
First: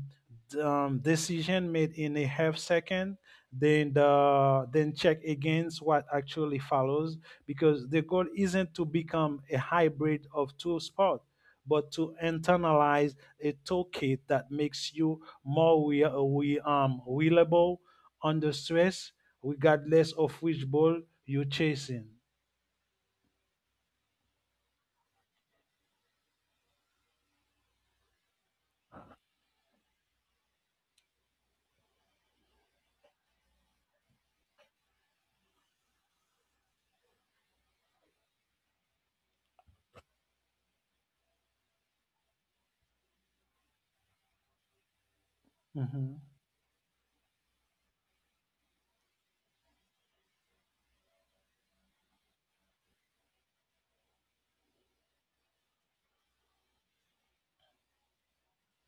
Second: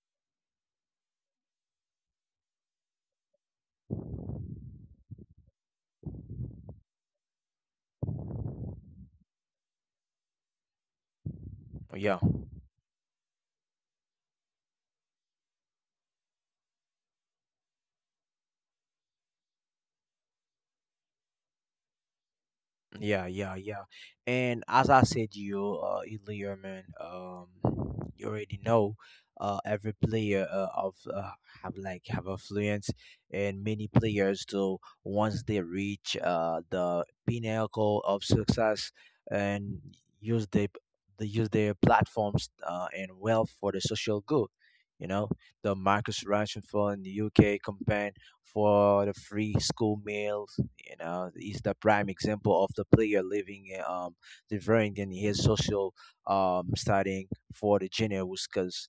Speaker 2: decision made in a half second then the then check against what actually follows because the goal isn't to become a hybrid of two sports but to
Speaker 1: yeah.
Speaker 2: internalize a toolkit that makes you more we reliable under stress regardless of which ball you're chasing.
Speaker 1: Yeah, yeah, yeah. And as I said to you earlier, man, you already know every player of have like have affluence, and many players too. Once they reach the pinnacle of success and use the they use their platforms and wealth for the social good. You know, the
Speaker 2: Mm-hmm.
Speaker 1: Marcus Rashford in the UK campaign for the free school meals, you know, he's the prime example of the player living different than his social studying for the junior, because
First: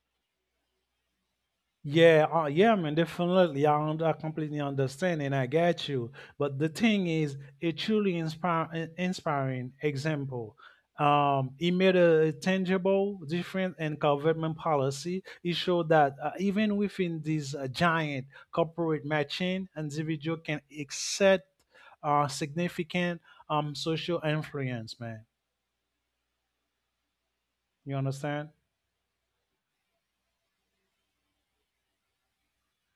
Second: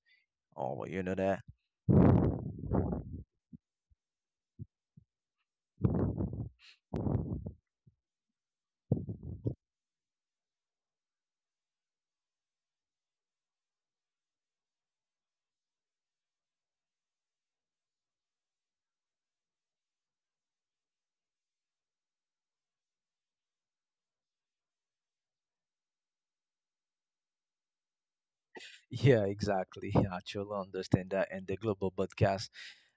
Speaker 1: oh, you know that.
Speaker 2: Yeah, yeah, man, definitely. I, I completely understand and I get you. But the thing is, a truly inspiring example. He made a tangible difference in government policy. It showed that even within this giant corporate machine, individual can exert significant social influence, man. You understand?
Speaker 1: Yeah, exactly. Yeah, I truly understand that. And the global broadcast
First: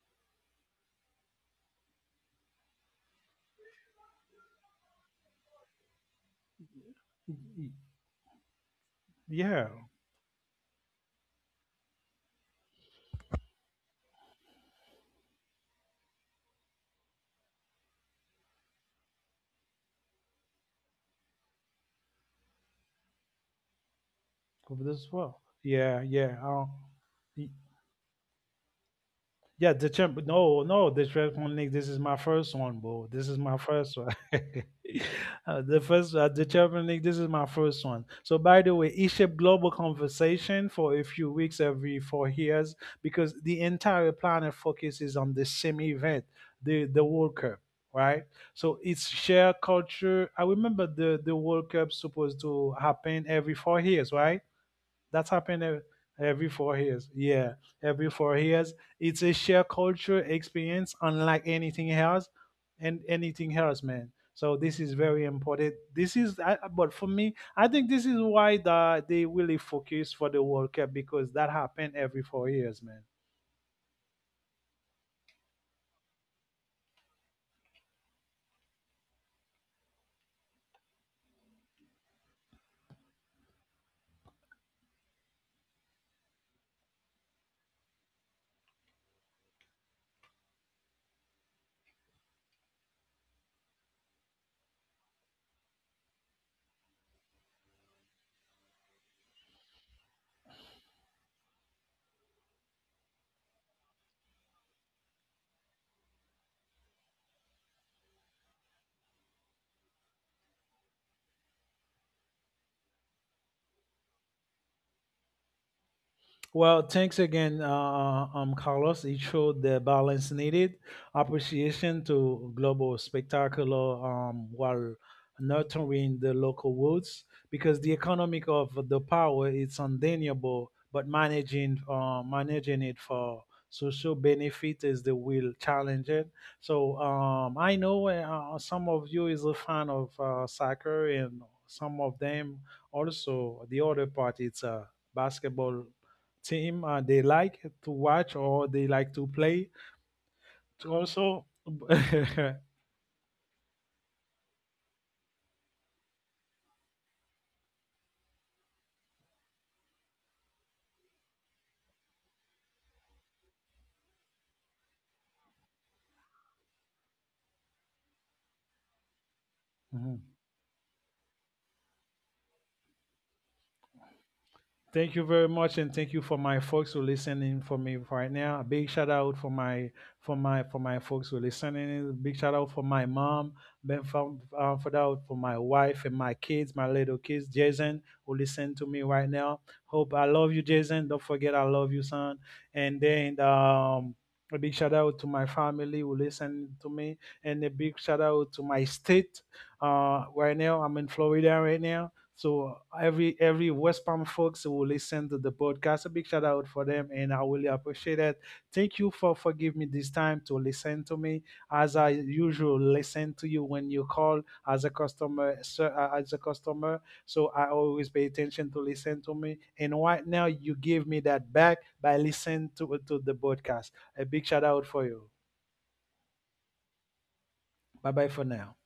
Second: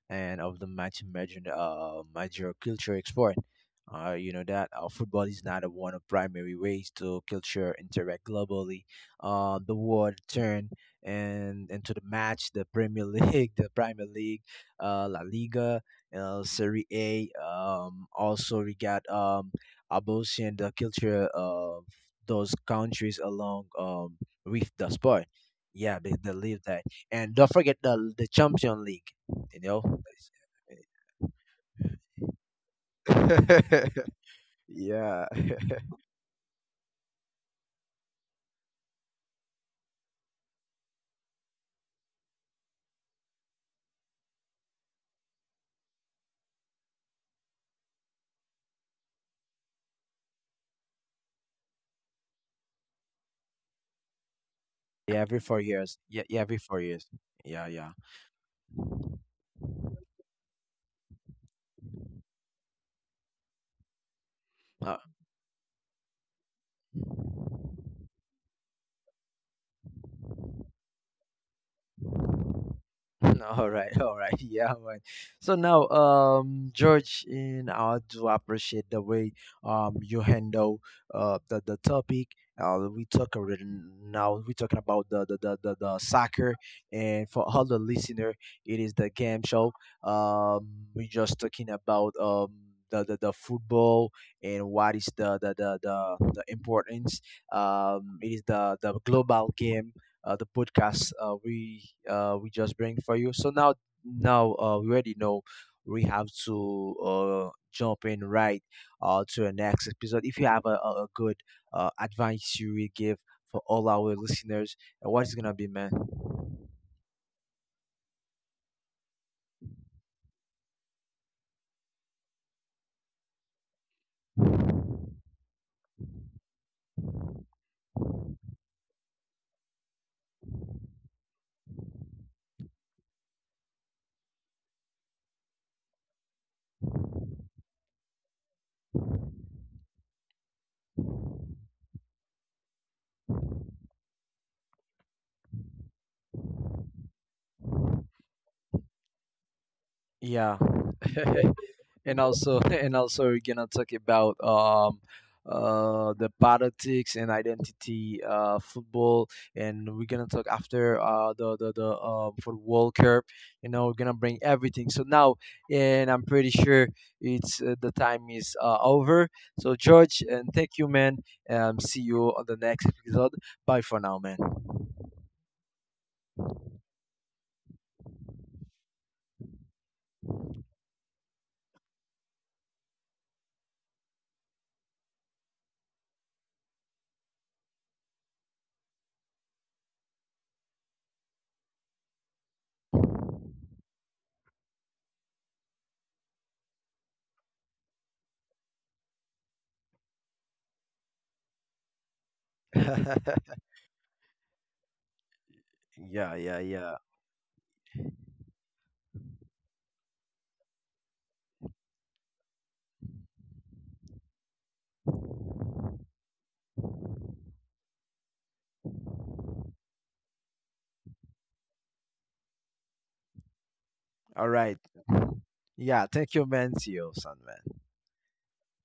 Speaker 1: and of the match major, major culture export. You know that football is not a one of primary ways to
Speaker 2: Y-
Speaker 1: culture interact globally.
Speaker 2: Yeah,
Speaker 1: The world turn and into the match, the Premier League, the Premier League, La Liga, Serie A. Also we got about seeing the culture of those countries along with
Speaker 2: of
Speaker 1: the
Speaker 2: this
Speaker 1: sport.
Speaker 2: well.
Speaker 1: Yeah,
Speaker 2: Yeah,
Speaker 1: they
Speaker 2: yeah.
Speaker 1: live that. And
Speaker 2: Uh,
Speaker 1: don't forget the Champion League. You
Speaker 2: yeah,
Speaker 1: know,
Speaker 2: the champ. No, no, the Champions league. This is my first one, bro. This is my first one.
Speaker 1: yeah.
Speaker 2: The first, the Champions league. This is my first one. So, by the way, eShip Global Conversation for a few weeks every 4 years because the entire planet focuses on the same event, the World Cup, right? So it's shared culture. I remember the World Cup supposed to happen every 4 years, right?
Speaker 1: yeah,
Speaker 2: That's
Speaker 1: every four
Speaker 2: happened ev-
Speaker 1: years. Yeah, yeah,
Speaker 2: every
Speaker 1: every
Speaker 2: four
Speaker 1: 4 years.
Speaker 2: years. Yeah,
Speaker 1: Yeah, yeah.
Speaker 2: every 4 years. It's a shared culture experience, unlike anything else, and anything else, man. So this is very important. This is, but for me, I think this is why the, they really focus for the World Cup because that happened every 4 years.
Speaker 1: All right, all right, yeah, man. So now, George, and I do appreciate the way you handle the topic we talk already. Now we talking about the soccer, and for all the listener, it is the game show. um we just talking about the football, and what is the importance. It is the global game, the podcast we just bring for you. So now, now we already know we have to jump in right to the next episode. If you have a good advice you will give for all our listeners, what is gonna be, man?
Speaker 2: Well, thanks again, Carlos. It showed the balance needed, appreciation to global spectacular while nurturing the local woods because the economic of the power is undeniable, but managing managing it for social benefit is the real challenge. So I know some of you is a fan of soccer and some of them also the other part it's basketball team they like to watch or they like to play.
Speaker 1: Yeah.
Speaker 2: To also,
Speaker 1: And also and also we're gonna talk about the politics and identity football, and we're gonna talk after the for world cup. You know, we're gonna bring everything. So now, and I'm pretty sure it's the time is over. So George,
Speaker 2: mhm.
Speaker 1: and thank you, man. See you on the next episode. Bye for now, man.
Speaker 2: Thank you very much, and thank you for my folks who listening for me right now. A big shout out for my for my folks who listening. A big shout out for my mom, Ben for that for my wife and my kids, my little kids, Jason who listen to me right now. Hope I love you, Jason. Don't forget I love you, son. And then. A big shout out to my family who listen to me, and a big shout out to my state. Right now, I'm in Florida right now, so every every West Palm folks who listen to the podcast, a big
Speaker 1: Yeah,
Speaker 2: shout
Speaker 1: yeah,
Speaker 2: out for
Speaker 1: yeah.
Speaker 2: them, and I really appreciate it. Thank you for giving me this time to listen to me, as I usually listen to you when you call as a customer, sir, as a customer. So I always pay attention to listen to me, and right now you give me that back by listening to the podcast. A big
Speaker 1: All
Speaker 2: shout
Speaker 1: right.
Speaker 2: out for you.
Speaker 1: Yeah, thank you, man. See you, son, man.
Speaker 2: Bye bye for now.